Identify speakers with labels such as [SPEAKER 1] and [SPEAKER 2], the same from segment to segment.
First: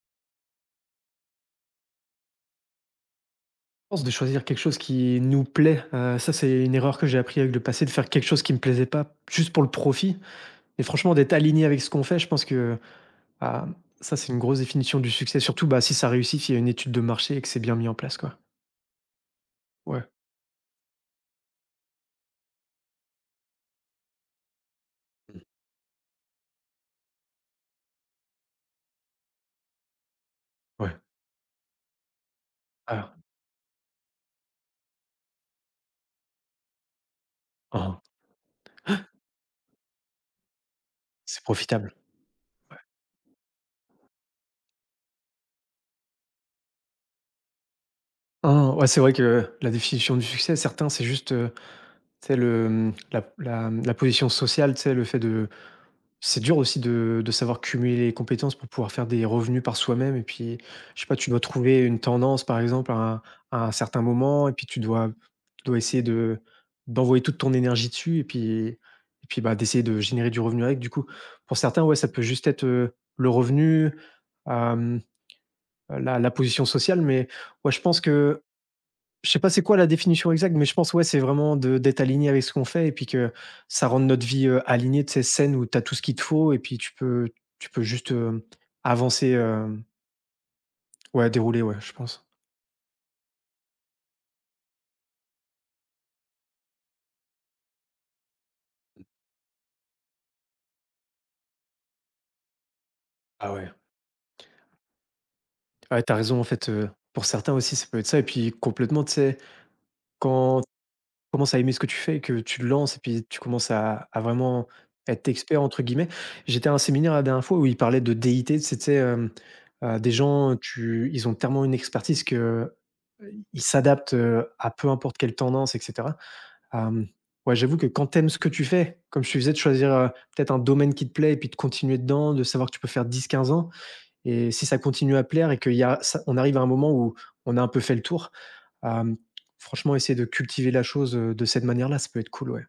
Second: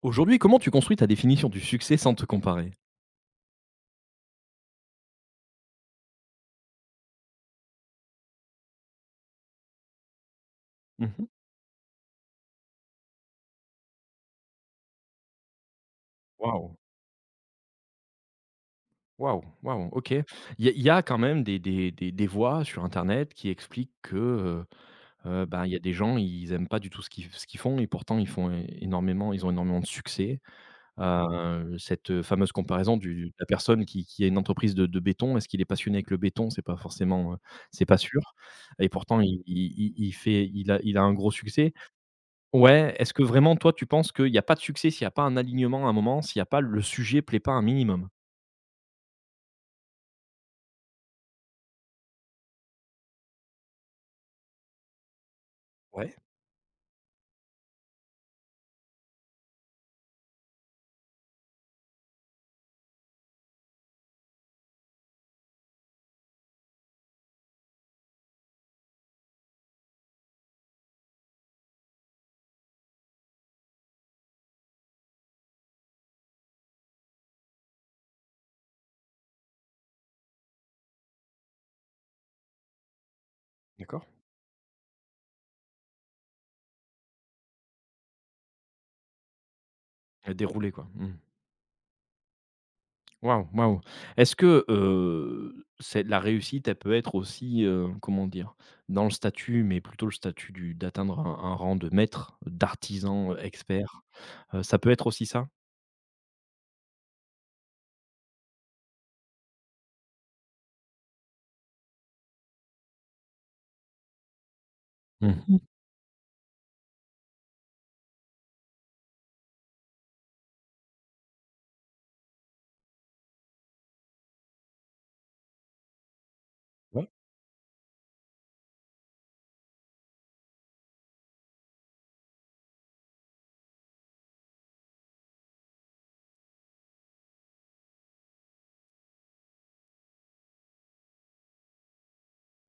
[SPEAKER 1] Aujourd'hui, comment tu construis ta définition du succès sans te comparer?
[SPEAKER 2] Pense de choisir quelque chose qui nous plaît, ça, c'est une erreur que j'ai appris avec le passé, de faire quelque chose qui me plaisait pas juste pour le profit et
[SPEAKER 1] Mmh
[SPEAKER 2] franchement
[SPEAKER 1] mh.
[SPEAKER 2] d'être aligné avec ce qu'on fait, je pense que, hem, ça, c'est une grosse définition du succès, surtout, bah, si ça réussit, s'il y a une
[SPEAKER 1] Waouh,
[SPEAKER 2] étude de marché et que c'est bien mis en place, quoi.
[SPEAKER 1] waouh, waouh,
[SPEAKER 2] Ouais.
[SPEAKER 1] OK. Il y a quand même des voix sur internet qui expliquent que,
[SPEAKER 2] Mmh.
[SPEAKER 1] ben, il y a des gens, ils aiment pas du tout ce qu'ils font et pourtant ils ont énormément de succès.
[SPEAKER 2] Ouais.
[SPEAKER 1] Cette, fameuse comparaison
[SPEAKER 2] Ah,
[SPEAKER 1] du de la personne qui a une entreprise de béton, est-ce qu'il est passionné avec le béton? C'est pas forcément, c'est pas
[SPEAKER 2] hein,
[SPEAKER 1] sûr et pourtant il fait il a un gros
[SPEAKER 2] c'est
[SPEAKER 1] succès.
[SPEAKER 2] profitable.
[SPEAKER 1] Ouais, est-ce que vraiment toi tu penses qu'il y a pas de succès s'il y a pas un alignement à un moment, s'il y a pas le sujet plaît pas un minimum?
[SPEAKER 2] Hein, ouais, c'est vrai que la définition du succès, certains, c'est juste, tu sais, le, mmh, la la, mmh, la position sociale, tu sais, le fait de.
[SPEAKER 1] Ouais,
[SPEAKER 2] C'est dur aussi de savoir cumuler les compétences pour pouvoir faire des revenus par soi-même et puis, je sais pas, tu dois trouver une tendance, par exemple, à un certain moment et puis tu dois essayer de d'envoyer toute ton énergie dessus et puis bah, d'essayer de générer du revenu avec. Du coup, pour certains, ouais, ça peut juste être, le revenu, hem, la position sociale mais ouais, je pense que je sais pas c'est quoi la définition exacte, mais je pense, ouais, c'est vraiment de d'être aligné avec ce qu'on fait et puis que ça rende
[SPEAKER 1] d'accord.
[SPEAKER 2] notre vie, alignée, de ces scènes où tu as tout ce qu'il te faut et puis tu peux juste, avancer,
[SPEAKER 1] Déroulé quoi. Mmh.
[SPEAKER 2] ouais, dérouler, ouais, je pense.
[SPEAKER 1] Waouh, waouh. Est-ce que, c'est la réussite, elle peut être aussi, comment dire? Dans le statut, mais plutôt le statut du d'atteindre un rang de maître, d'artisan,
[SPEAKER 2] Ah ouais.
[SPEAKER 1] expert, ça peut être aussi ça?
[SPEAKER 2] Ouais, tu raison en fait, pour certains aussi, ça peut être ça et puis complètement, tu sais, quand commences à aimer ce que tu fais et que tu le lances et puis tu commences à vraiment être
[SPEAKER 1] Mmh.
[SPEAKER 2] «expert» entre guillemets. J'étais à un séminaire la dernière fois où ils parlaient de DIT, des gens, tu ils ont tellement une expertise que, ils s'adaptent, à peu importe quelle tendance et cetera. Hem, ouais, j'avoue que quand t'aimes ce que tu fais, comme je te disais, de choisir, peut-être un domaine qui te plaît et puis de continuer dedans, de savoir que tu peux faire 10, 15 ans. Et si ça continue à plaire et qu'il y a ça on arrive à un moment où on a un peu fait le tour, hem, franchement, essayer de cultiver la chose, de cette manière-là, ça peut être cool, ouais.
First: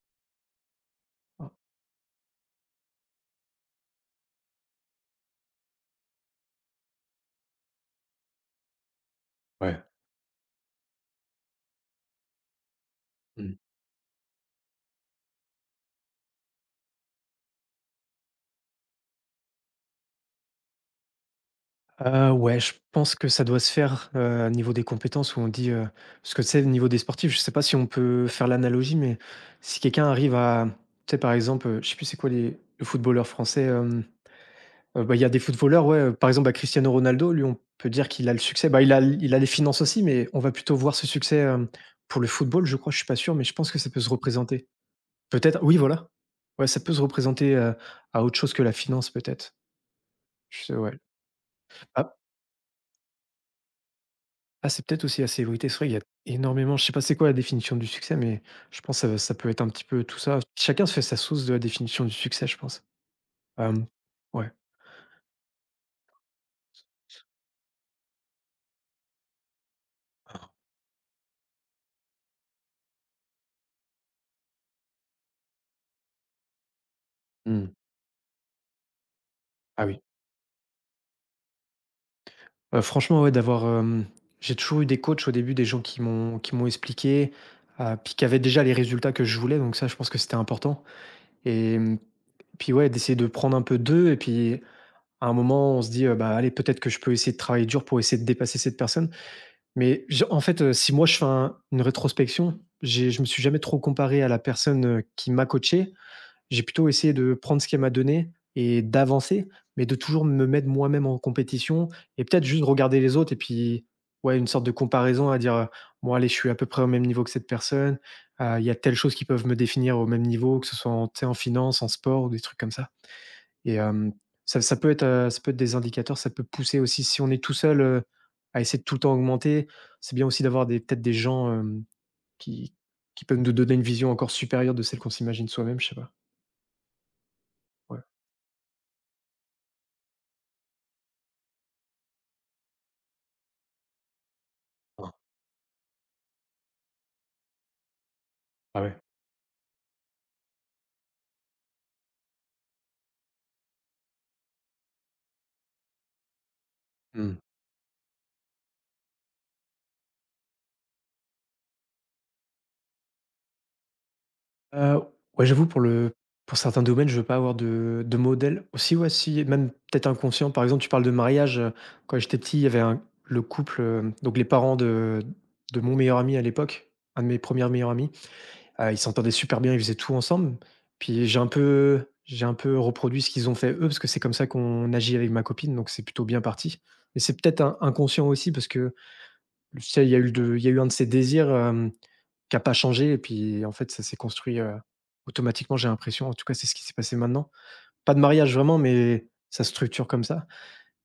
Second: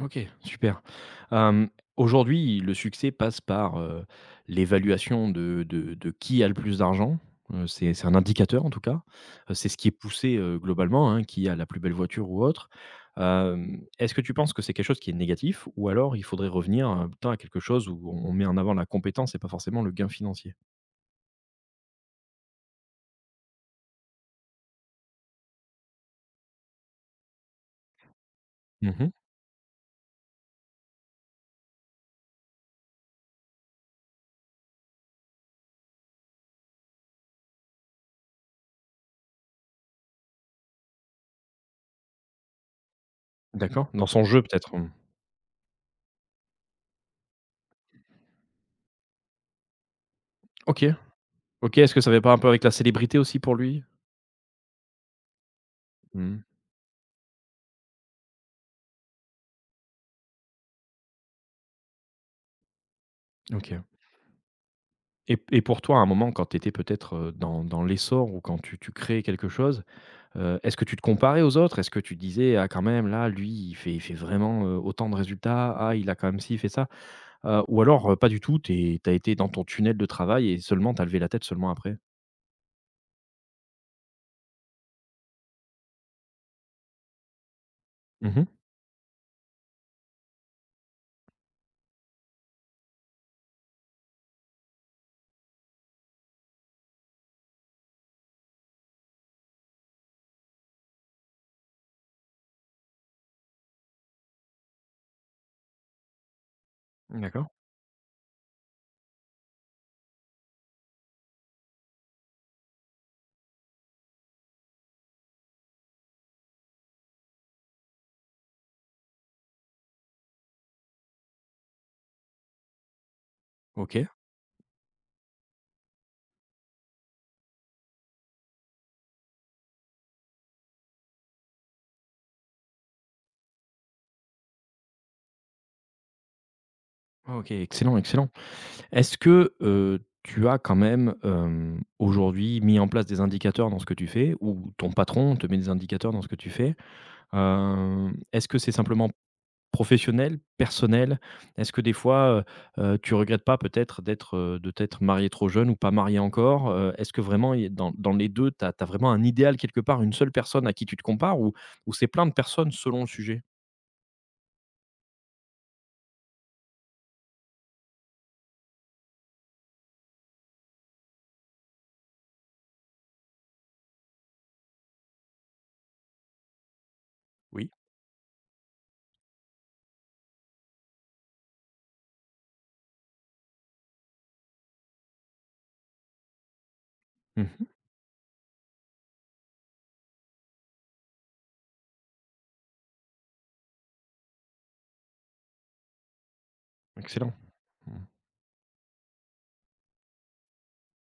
[SPEAKER 1] OK, super.
[SPEAKER 2] Mmh.
[SPEAKER 1] Hem, aujourd'hui, le succès passe par, l'évaluation de qui a le plus d'argent, c'est un indicateur en tout cas, c'est ce
[SPEAKER 2] Ouais.
[SPEAKER 1] qui est poussé, globalement, hein, qui a la plus belle voiture ou autre.
[SPEAKER 2] Mmh.
[SPEAKER 1] Est-ce que tu penses que c'est quelque chose qui est négatif ou alors il faudrait revenir, plutôt à quelque chose où on met en avant la compétence et pas forcément le gain financier?
[SPEAKER 2] Ouais, je pense que ça doit se faire, au niveau des compétences où on dit, parce que tu sais, au niveau des sportifs, je sais pas si on peut faire l'analogie,
[SPEAKER 1] Mmh.
[SPEAKER 2] mais si quelqu'un arrive à tu sais, par exemple, je sais plus c'est quoi les le footballeur français. Bah, il y a des footballeurs, ouais, par exemple, bah, Cristiano Ronaldo, lui, on peut dire qu'il a le succès. Bah, il a les finances aussi, mais on va plutôt voir ce succès, pour le football, je crois, je suis pas sûr, mais je pense que
[SPEAKER 1] D'accord,
[SPEAKER 2] ça peut
[SPEAKER 1] dans
[SPEAKER 2] se
[SPEAKER 1] son jeu
[SPEAKER 2] représenter.
[SPEAKER 1] peut-être? Mmh.
[SPEAKER 2] Peut-être, oui, voilà. Ouais, ça peut se représenter, à autre chose que la finance, peut-être. Je sais,
[SPEAKER 1] OK,
[SPEAKER 2] ouais.
[SPEAKER 1] OK, est-ce que ça
[SPEAKER 2] Ah,
[SPEAKER 1] avait pas un peu avec la célébrité aussi pour lui?
[SPEAKER 2] ah, c'est peut-être aussi la célébrité. C'est vrai, il y a
[SPEAKER 1] Mmh,
[SPEAKER 2] énormément. Je sais pas c'est quoi la définition du succès, mais je pense que ça peut être un petit peu tout ça. Chacun se fait sa sauce de la définition du succès, je pense.
[SPEAKER 1] OK.
[SPEAKER 2] Hem, ouais.
[SPEAKER 1] Et pour toi, à un moment, quand tu étais peut-être, dans l'essor ou quand tu créais quelque chose, est-ce que tu te comparais aux autres? Est-ce que tu disais: «Ah quand même là, lui, il fait vraiment, autant de résultats. Ah, il a quand même ci, il fait ça»,
[SPEAKER 2] Mmh.
[SPEAKER 1] ou alors, pas du tout, tu es as été dans ton
[SPEAKER 2] Ah
[SPEAKER 1] tunnel
[SPEAKER 2] oui.
[SPEAKER 1] de travail et seulement tu as levé la tête seulement après?
[SPEAKER 2] Franchement, ouais, d'avoir, j'ai toujours eu des coachs au début, des gens qui m'ont expliqué, puis qui avaient
[SPEAKER 1] Mmh.
[SPEAKER 2] déjà les résultats que je voulais, donc ça, je pense que c'était important et puis, ouais, d'essayer de prendre un peu d'eux et puis à un moment, on se dit: «Bah, allez, peut-être que je peux essayer de travailler dur pour essayer de dépasser cette personne». Mais je en fait, si moi je fais un une rétrospection, j'ai je me suis jamais trop comparé à la personne, qui m'a coaché. J'ai plutôt essayé de
[SPEAKER 1] D'accord.
[SPEAKER 2] prendre ce qu'elle m'a donné et d'avancer, mais de toujours me mettre moi-même en compétition et peut-être juste regarder les autres et puis, ouais, une sorte de comparaison à dire: «Bon allez, je suis à peu près au même niveau que cette personne, il y a telle chose qui peuvent me définir au même niveau», que ce soit en tu sais, en finance, en sport ou des trucs comme ça et
[SPEAKER 1] OK.
[SPEAKER 2] ça peut être, ça peut être des indicateurs, ça peut pousser aussi si on est tout seul, à essayer de tout le temps augmenter. C'est bien aussi d'avoir des peut-être des gens, qui qui peuvent nous donner une vision encore supérieure de celle qu'on s'imagine soi-même, je sais pas,
[SPEAKER 1] OK, excellent,
[SPEAKER 2] ouais.
[SPEAKER 1] excellent. Est-ce que, tu as quand même, aujourd'hui mis en place des indicateurs dans ce que tu fais ou ton patron te met des indicateurs dans ce que tu fais? Est-ce que c'est
[SPEAKER 2] Ah ouais.
[SPEAKER 1] simplement professionnel, personnel? Est-ce que des fois, tu regrettes pas peut-être d'être, de t'être marié trop jeune ou pas marié encore? Est-ce que
[SPEAKER 2] Mmh.
[SPEAKER 1] vraiment il y a dans les 2 tu as vraiment un idéal quelque part, une seule personne à qui tu te compares ou c'est plein de personnes selon le sujet?
[SPEAKER 2] Heu, ouais, j'avoue pour certains domaines, je veux pas avoir de modèle. Aussi, ouais, si même peut-être inconscient, par exemple, tu parles de mariage, quand j'étais petit, il y avait un le couple, donc les parents de mon meilleur ami à l'époque, un de mes premiers
[SPEAKER 1] Oui.
[SPEAKER 2] meilleurs amis, ils s'entendaient super bien, ils faisaient tout ensemble. Puis j'ai un peu reproduit ce qu'ils ont fait eux, parce que c'est comme ça qu'on agit avec ma copine, donc c'est plutôt bien parti. Mais c'est peut-être
[SPEAKER 1] Mmh.
[SPEAKER 2] in inconscient aussi parce que, tu sais, il y a eu un de ces désirs, euh, qui a pas changé et puis en fait ça s'est construit, automatiquement j'ai l'impression, en tout cas c'est ce qui s'est passé
[SPEAKER 1] Excellent.
[SPEAKER 2] maintenant.
[SPEAKER 1] Mmh.
[SPEAKER 2] Pas de mariage vraiment, mais ça se structure comme ça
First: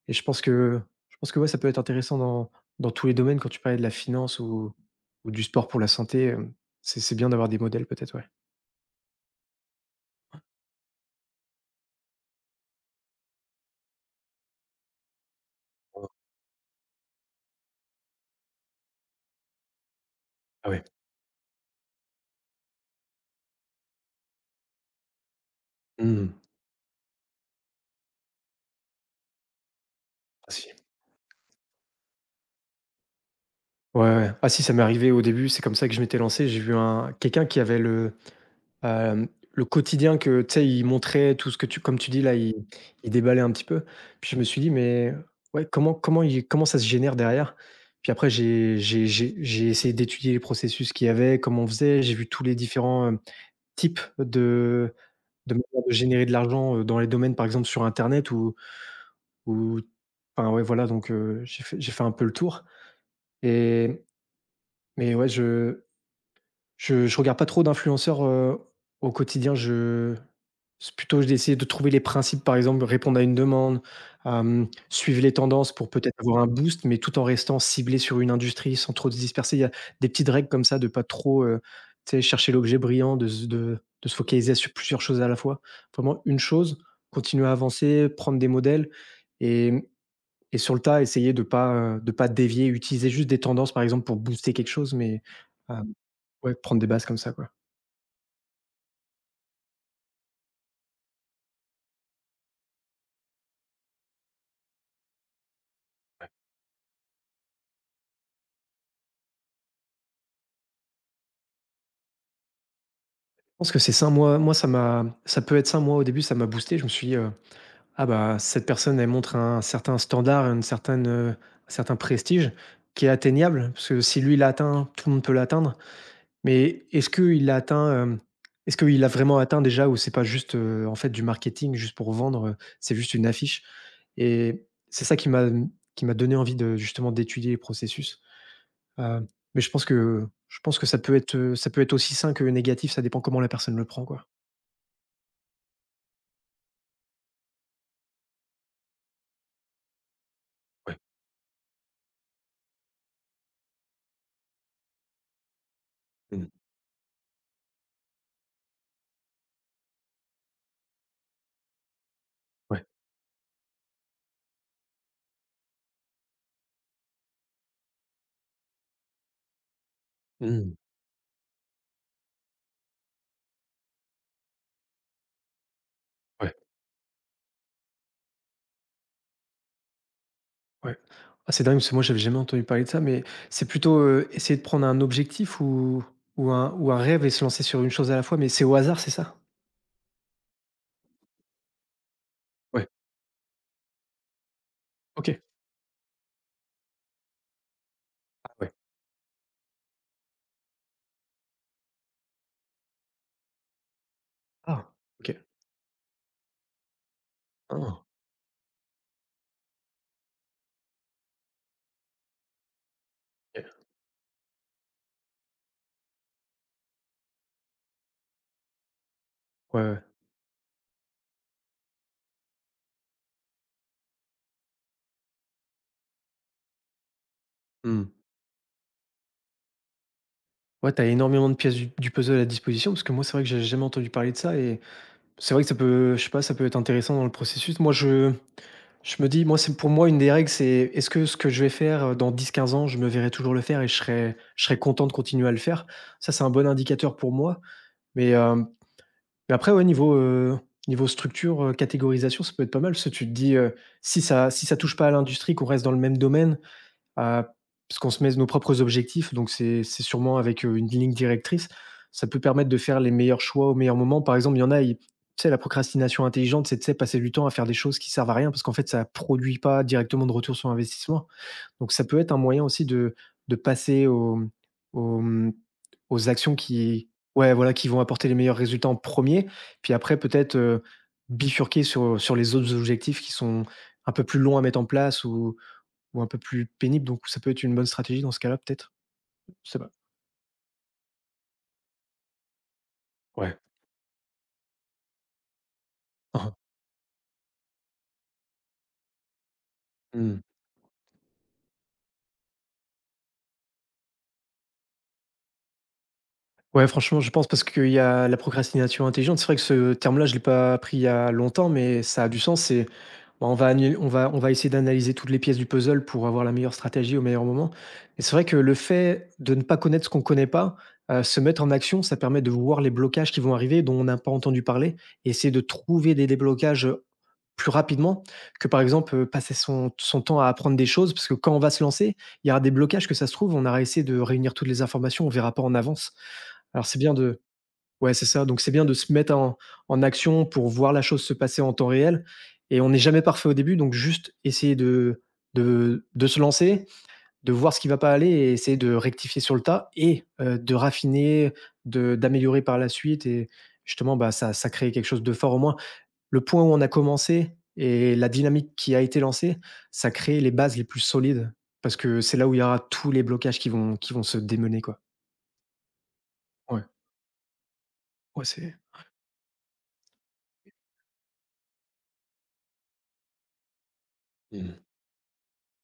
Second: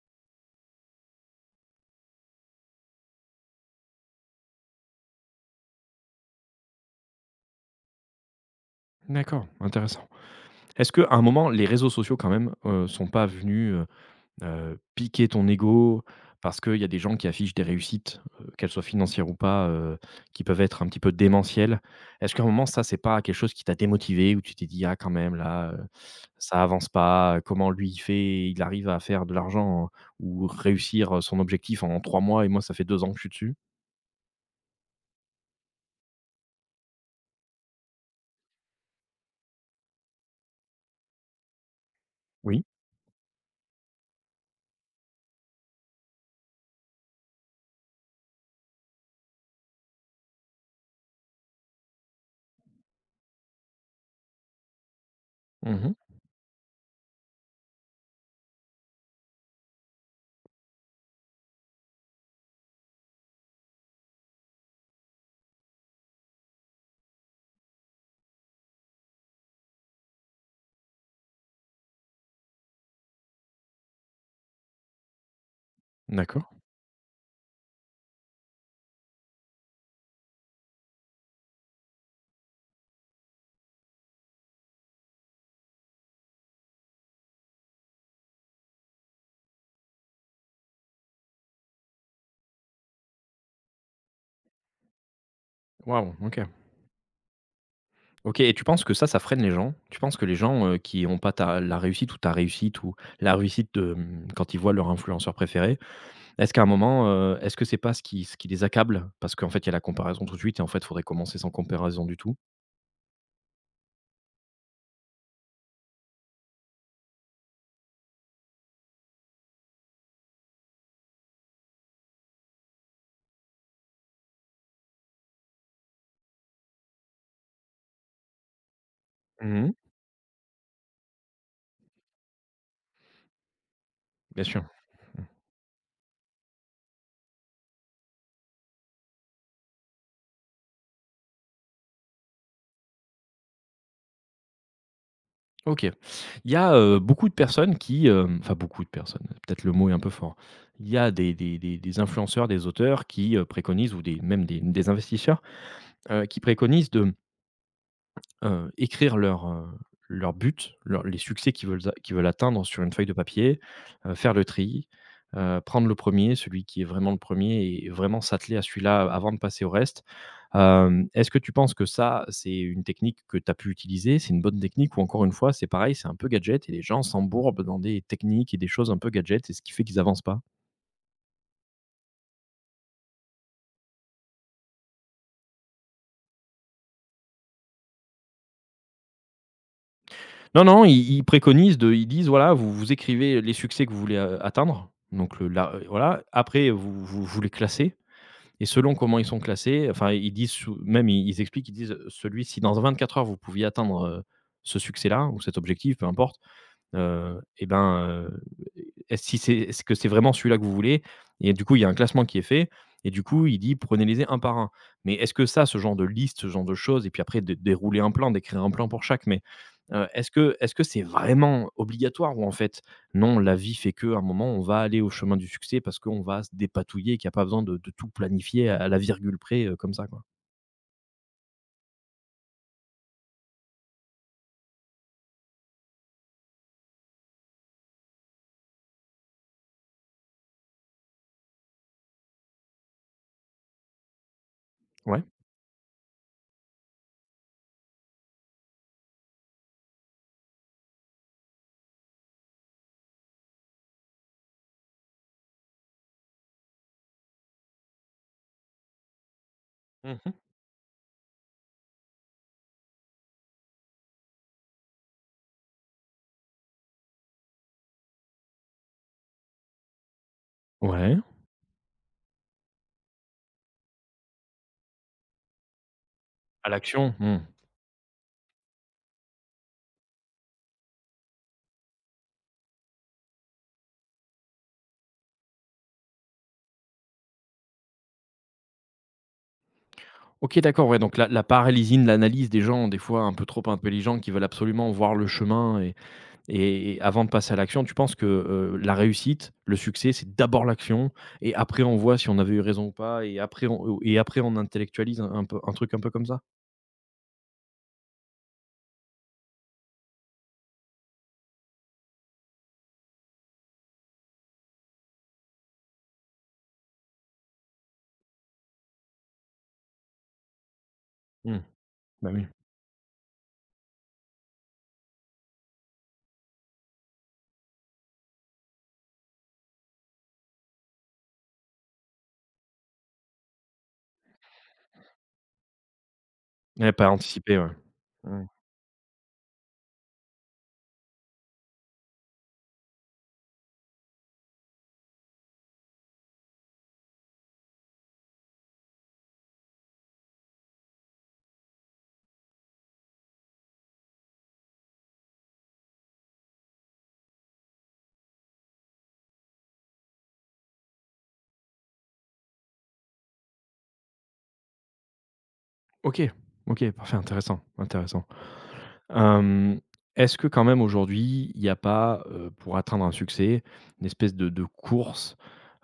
[SPEAKER 2] et je pense que ouais, ça peut être intéressant dans tous les domaines quand tu parlais de la finance ou du sport pour la santé, c'est bien d'avoir des modèles peut-être, ouais.
[SPEAKER 1] D'accord, intéressant. Est-ce qu'à un moment, les réseaux sociaux quand même, sont pas venus, piquer ton ego
[SPEAKER 2] Oh,
[SPEAKER 1] parce qu'il y a des gens qui affichent des réussites, qu'elles soient financières ou pas, qui peuvent
[SPEAKER 2] ah
[SPEAKER 1] être
[SPEAKER 2] ouais.
[SPEAKER 1] un petit peu démentielles. Est-ce qu'à un moment, ça, c'est pas quelque chose qui t'a démotivé où tu t'es dit: «Ah quand même là,
[SPEAKER 2] Mmh.
[SPEAKER 1] ça avance pas, comment lui il fait, il arrive à faire de l'argent, ou
[SPEAKER 2] Ah si.
[SPEAKER 1] réussir son objectif en 3 mois et moi ça fait 2 ans que je suis dessus»?
[SPEAKER 2] Ouais, ouais. Ah si, ça m'est arrivé au début, c'est comme ça que je m'étais lancé. J'ai vu un quelqu'un qui avait le le quotidien que, tu sais, il montrait tout ce que tu comme tu dis là, il
[SPEAKER 1] Oui.
[SPEAKER 2] il déballait un petit peu. Puis je me suis dit: «Mais ouais, comment ça se génère derrière?» Puis après j'ai essayé d'étudier les processus qu'il y avait, comment on faisait. J'ai vu tous les différents, types de manières de
[SPEAKER 1] Mmh.
[SPEAKER 2] générer de l'argent, dans les domaines, par exemple sur internet ou ou enfin ouais, voilà donc j'ai fait un peu le tour et mais ouais, je regarde pas trop d'influenceurs, au quotidien. Je c'est plutôt d'essayer de trouver les principes, par exemple, répondre à une demande, suivre les tendances pour peut-être avoir un
[SPEAKER 1] D'accord.
[SPEAKER 2] boost, mais tout en restant ciblé sur une industrie sans trop se disperser. Il y a des petites règles comme ça de pas trop, tu sais, chercher l'objet brillant, de se focaliser sur plusieurs choses à la fois. Vraiment une chose, continuer à avancer, prendre des modèles et sur le tas, essayer de pas dévier, utiliser juste des tendances, par exemple, pour booster quelque chose, mais heu,
[SPEAKER 1] Waouh, OK.
[SPEAKER 2] ouais, prendre des bases comme ça, quoi.
[SPEAKER 1] OK et tu penses que ça freine les gens? Tu penses que les gens, qui n'ont pas ta la réussite ou ta réussite ou la réussite de, quand ils voient leur influenceur préféré. Est-ce qu'à un moment, est-ce que c'est pas ce qui les accable? Parce qu'en fait, il y a la comparaison tout de suite et en fait, il faudrait commencer sans comparaison du tout.
[SPEAKER 2] Je pense que c'est ça. Ça m'a ça peut être ça. Moi, au début, ça m'a boosté. Je me suis dit: «Ah bah, cette personne, elle montre un certain standard, un certain prestige qui est atteignable». Parce que si lui, il l'a atteint, tout le monde peut l'atteindre. Mais est-ce qu'il a atteint, est-ce qu'il a vraiment atteint
[SPEAKER 1] Mmh.
[SPEAKER 2] déjà ou c'est pas juste, en fait, du marketing juste pour vendre, c'est juste une affiche?
[SPEAKER 1] Bien sûr.
[SPEAKER 2] Et c'est ça qui m'a, qui m'a donné envie de justement d'étudier les processus. Heu, mais je pense que ça peut être aussi sain que négatif, ça dépend comment la personne le prend, quoi.
[SPEAKER 1] OK. Il y a, beaucoup de personnes qui, enfin beaucoup de personnes, peut-être le mot est un peu fort. Il y
[SPEAKER 2] Ouais.
[SPEAKER 1] a des influenceurs, des auteurs qui, préconisent ou des même des investisseurs, qui
[SPEAKER 2] Mmh.
[SPEAKER 1] préconisent de écrire leur, leur but, leur les succès qu'ils veulent a qu'ils veulent atteindre sur
[SPEAKER 2] Ouais.
[SPEAKER 1] une feuille de papier, faire le tri, prendre le premier celui qui est vraiment le premier et vraiment s'atteler à celui-là avant de passer au reste.
[SPEAKER 2] Mmh.
[SPEAKER 1] Est-ce que tu penses que ça, c'est une technique que tu as pu utiliser? C'est une bonne technique ou encore une fois, c'est pareil, c'est un peu
[SPEAKER 2] Ouais.
[SPEAKER 1] gadget et les gens s'embourbent dans des techniques et des choses un peu gadget et ce qui fait qu'ils avancent pas?
[SPEAKER 2] Ouais. Ah, c'est dingue parce que moi, j'avais jamais entendu parler de ça, mais c'est plutôt, essayer de prendre un objectif ou un rêve et se lancer sur une chose à la fois, mais c'est au hasard, c'est ça?
[SPEAKER 1] Non, non, ils ils préconisent de ils disent: «Voilà, vous
[SPEAKER 2] Ouais.
[SPEAKER 1] vous écrivez les succès que vous voulez, atteindre, donc
[SPEAKER 2] OK.
[SPEAKER 1] le la» voilà, après vous vous les classez
[SPEAKER 2] Ah
[SPEAKER 1] et
[SPEAKER 2] ouais.
[SPEAKER 1] selon comment ils sont classés, enfin, ils disent même ils expliquent, ils disent celui si dans 24 heures vous pouviez atteindre ce
[SPEAKER 2] Ah!
[SPEAKER 1] succès-là
[SPEAKER 2] OK.
[SPEAKER 1] ou cet objectif, peu importe, et
[SPEAKER 2] Ah!
[SPEAKER 1] ben, est-ce si c'est est-ce que c'est vraiment celui-là que vous voulez? Et du coup, il y a un classement qui est fait et du coup, il
[SPEAKER 2] OK.
[SPEAKER 1] dit: «Prenez-les un par un». Mais est-ce que ça, ce genre de liste, ce genre de choses et puis après dé dérouler un plan, d'écrire un plan pour chaque, mais,
[SPEAKER 2] Ouais, ouais.
[SPEAKER 1] est-ce que c'est vraiment obligatoire ou en fait, non, la vie fait que à un moment, on va aller au chemin du succès parce qu'on va se dépatouiller qu'il y a pas besoin de
[SPEAKER 2] Mmh.
[SPEAKER 1] tout planifier à la virgule près, comme ça, quoi?
[SPEAKER 2] Ouais, t'as énormément de pièces du puzzle à disposition parce que moi, c'est vrai que j'ai jamais entendu parler de ça et c'est vrai que ça peut je sais pas, ça peut être intéressant dans le processus. Moi, je me dis moi, c'est pour moi, une des règles, c'est est-ce que ce que je vais faire, dans dix, quinze ans, je me verrai toujours le faire et je serai content de
[SPEAKER 1] Ouais.
[SPEAKER 2] continuer à le faire? Ça, c'est un bon indicateur pour moi. Mais, hem, mais après, ouais, niveau, niveau structure, catégorisation, ça peut être pas mal parce que tu te dis, si ça touche pas à l'industrie, qu'on reste dans le même domaine. Heu, Parce qu'on se met nos propres objectifs, donc c'est
[SPEAKER 1] Mmh.
[SPEAKER 2] sûrement avec, une ligne directrice. Ça peut permettre de faire les meilleurs choix au meilleur moment. Par exemple, il y en a, ils tu sais, la procrastination intelligente, c'est, de tu sais, passer du temps à faire des choses qui servent à rien parce qu'en fait, ça produit pas directement de retour sur
[SPEAKER 1] Ouais.
[SPEAKER 2] investissement. Donc ça peut être un moyen aussi de de passer aux, mmh, aux, mmh, actions
[SPEAKER 1] À
[SPEAKER 2] qui
[SPEAKER 1] l'action. Mmh.
[SPEAKER 2] ouais, voilà, qui vont apporter les meilleurs résultats en premier, puis après peut-être, bifurquer sur, sur les autres objectifs qui sont un peu plus longs à mettre en place ou un peu plus pénible, donc ça peut être une bonne stratégie dans ce cas-là peut-être? Je sais pas.
[SPEAKER 1] OK, d'accord, ouais, donc la paralysine, l'analyse des gens, des fois un peu
[SPEAKER 2] Ouais.
[SPEAKER 1] trop intelligents, qui veulent absolument voir le chemin et et avant de passer à l'action, tu penses que, la réussite, le succès, c'est d'abord l'action et après on voit si on avait eu raison ou pas et après on et après on intellectualise un peu un truc un peu comme ça?
[SPEAKER 2] Ouais, franchement, je pense parce qu'il y a la procrastination intelligente. C'est vrai que ce terme-là, je ne l'ai pas appris il y a longtemps, mais ça a du sens. C'est, bah, on va essayer d'analyser toutes les pièces du puzzle pour avoir la meilleure stratégie au meilleur moment. Et c'est vrai que le fait de ne pas connaître ce qu'on ne connaît pas, se
[SPEAKER 1] Mmh,
[SPEAKER 2] mettre en action, ça
[SPEAKER 1] bah,
[SPEAKER 2] permet
[SPEAKER 1] oui.
[SPEAKER 2] de voir les blocages qui vont arriver, dont on n'a pas entendu parler, et essayer de trouver des déblocages plus rapidement que par exemple passer son, son temps à apprendre des choses parce que quand on va se lancer, il y aura des blocages que ça se trouve, on aura essayé de réunir toutes les informations, on verra pas en avance. Alors
[SPEAKER 1] Ouais,
[SPEAKER 2] c'est
[SPEAKER 1] pas
[SPEAKER 2] bien de
[SPEAKER 1] anticiper, ouais.
[SPEAKER 2] ouais, c'est ça,
[SPEAKER 1] Mmh.
[SPEAKER 2] donc c'est bien de se mettre en en action pour voir la chose se passer en temps réel et on n'est jamais parfait au début, donc juste essayer de de se lancer, de voir ce qui va pas aller et essayer de rectifier sur le tas et de raffiner, de d'améliorer par la suite et justement, bah, ça crée quelque chose de fort au moins. Le point où on a commencé et la dynamique qui a été lancée, ça crée les bases les plus solides parce que c'est là où il y aura tous les blocages qui vont se démener, quoi.
[SPEAKER 1] OK,
[SPEAKER 2] Ouais,
[SPEAKER 1] OK, parfait, intéressant, intéressant.
[SPEAKER 2] ouais, c'est
[SPEAKER 1] Hem, est-ce que quand même aujourd'hui, il n'y a pas, pour atteindre un succès, une espèce de
[SPEAKER 2] Mmh.
[SPEAKER 1] course,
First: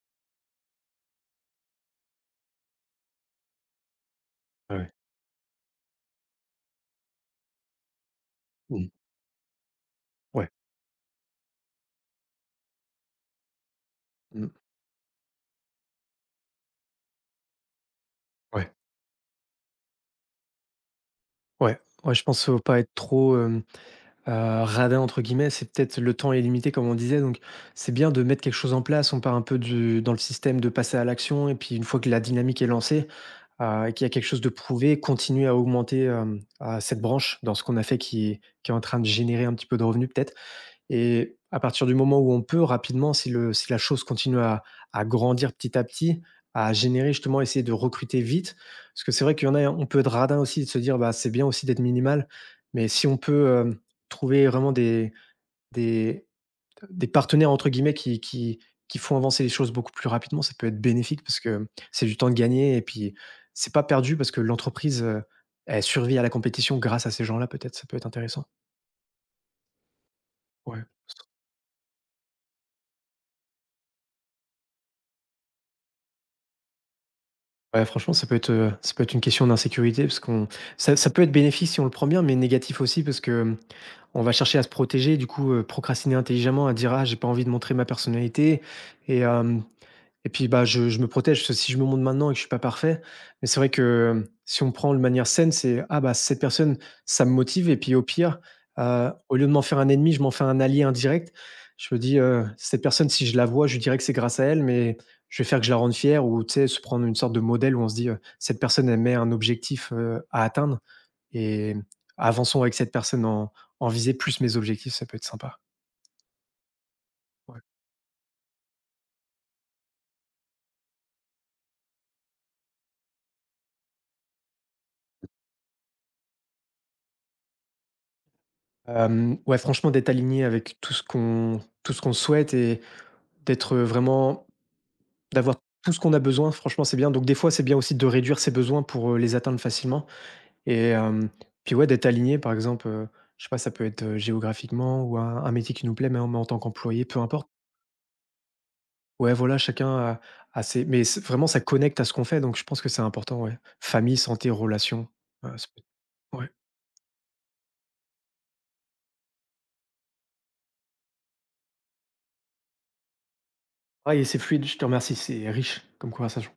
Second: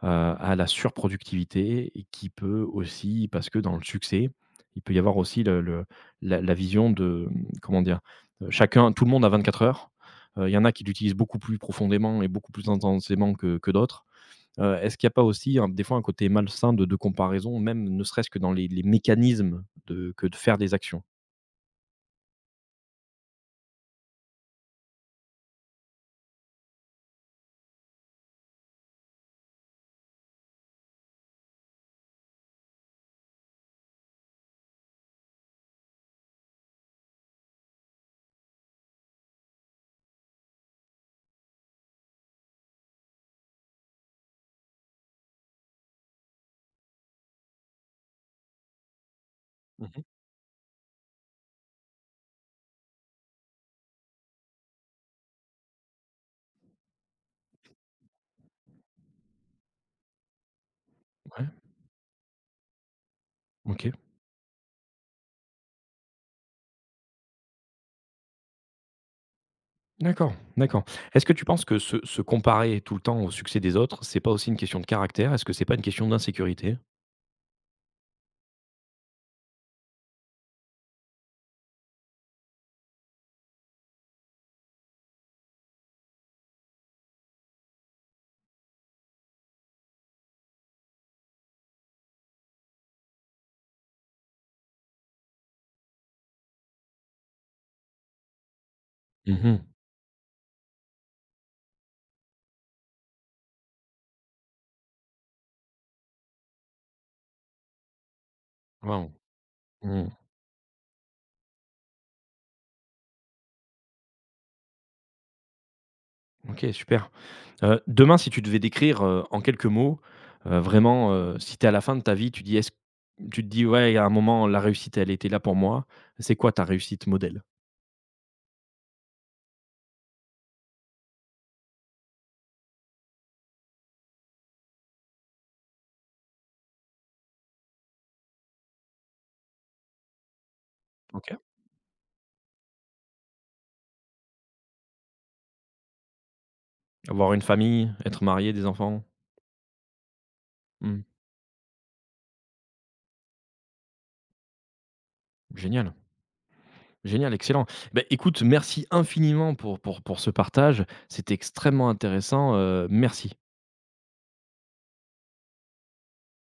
[SPEAKER 1] à la surproductivité et qui peut aussi parce que dans le succès,
[SPEAKER 2] Ouais,
[SPEAKER 1] il
[SPEAKER 2] ouais.
[SPEAKER 1] peut y avoir aussi le la vision de, comment dire?
[SPEAKER 2] Mmh.
[SPEAKER 1] Chacun Tout le monde a 24 heures.
[SPEAKER 2] Ouais.
[SPEAKER 1] Il y en a qui l'utilisent beaucoup plus profondément et beaucoup plus intensément que d'autres.
[SPEAKER 2] Mmh.
[SPEAKER 1] Est-ce qu'il n'y a pas aussi un des fois un côté malsain de comparaison, même ne serait-ce que dans les
[SPEAKER 2] Ouais.
[SPEAKER 1] les mécanismes de que de faire des actions?
[SPEAKER 2] Ouais. Ouais, je pense qu'il ne faut pas être trop, heu, «radin» entre guillemets, c'est peut-être le temps est limité comme on disait, donc c'est bien de mettre quelque chose en place. On part un peu du dans le système de passer à l'action et puis une fois que la dynamique est lancée, et qu'il y a quelque chose de prouvé, continuer à augmenter, à cette branche dans ce qu'on a fait qui est en train de générer un petit peu de revenus peut-être. Et à partir du moment où on peut rapidement, si le si la chose continue à grandir petit à petit, à générer justement essayer de recruter vite. Parce que c'est vrai qu'il y en a, hein, on peut
[SPEAKER 1] Mmh.
[SPEAKER 2] être radin aussi de se dire: «Bah, c'est bien aussi d'être minimal», mais si on peut, trouver vraiment des des «partenaires» entre guillemets qui font avancer les choses beaucoup plus rapidement, ça peut être bénéfique parce
[SPEAKER 1] Ouais,
[SPEAKER 2] que c'est du temps de gagner et puis c'est pas
[SPEAKER 1] OK.
[SPEAKER 2] perdu parce que l'entreprise, elle survit à la compétition grâce à ces gens-là peut-être, ça peut être intéressant.
[SPEAKER 1] D'accord, d'accord.
[SPEAKER 2] Ouais.
[SPEAKER 1] Est-ce que tu penses que se comparer tout le temps au succès des autres, c'est pas aussi une question de caractère? Est-ce que c'est pas une question d'insécurité?
[SPEAKER 2] Ouais, franchement, ça peut être une question d'insécurité parce qu'on ça peut être bénéfique si on le prend bien, mais négatif aussi parce que, on va chercher à se protéger, du coup, procrastiner intelligemment, à dire: «Ah, j'ai pas envie de montrer ma personnalité» et hem, et puis, bah, je me protège, parce que si je me montre maintenant et que je suis pas parfait, mais c'est vrai que si on prend de manière saine, c'est: «Ah bah, cette personne, ça me motive» et puis au pire, au
[SPEAKER 1] Mmh
[SPEAKER 2] lieu de
[SPEAKER 1] mh.
[SPEAKER 2] m'en faire un ennemi, je m'en fais un allié indirect. Je me dis, «Cette personne, si je la vois, je lui dirai que c'est grâce à elle, mais je vais faire que je la rende fière» ou tu sais, se prendre une sorte de modèle où on se dit, «Cette personne, elle
[SPEAKER 1] Waouh!
[SPEAKER 2] met un objectif,
[SPEAKER 1] Mmh.
[SPEAKER 2] à atteindre et avançons avec cette personne en en visée, plus mes objectifs», ça peut être sympa.
[SPEAKER 1] OK, super.
[SPEAKER 2] Ouais.
[SPEAKER 1] Demain, si tu devais décrire, en quelques mots, vraiment, si tu es à la fin de ta vie, tu te dis: «Ouais, à un moment, la réussite, elle était là pour moi». C'est quoi ta réussite modèle?
[SPEAKER 2] Ouais, franchement, d'être aligné avec tout ce qu'on souhaite et d'être, vraiment d'avoir tout ce qu'on a besoin, franchement, c'est bien. Donc des fois, c'est bien aussi de réduire ses besoins pour, les atteindre facilement et hem,
[SPEAKER 1] OK.
[SPEAKER 2] puis ouais, d'être aligné par exemple, je sais pas, ça peut être, géographiquement ou un métier qui nous plaît, mais en tant qu'employé, peu
[SPEAKER 1] Avoir une
[SPEAKER 2] importe.
[SPEAKER 1] famille, être marié, des enfants?
[SPEAKER 2] Ouais, voilà, chacun a a ses mais
[SPEAKER 1] Mmh.
[SPEAKER 2] c'est vraiment ça connecte à ce qu'on fait, donc je pense que c'est important, ouais. Famille, santé, relations, ça
[SPEAKER 1] Génial.
[SPEAKER 2] peut ouais.
[SPEAKER 1] Génial, excellent. Ben écoute, merci infiniment pour ce partage. C'était extrêmement intéressant. Merci.
[SPEAKER 2] Ouais et c'est fluide, je te remercie, c'est riche comme conversation.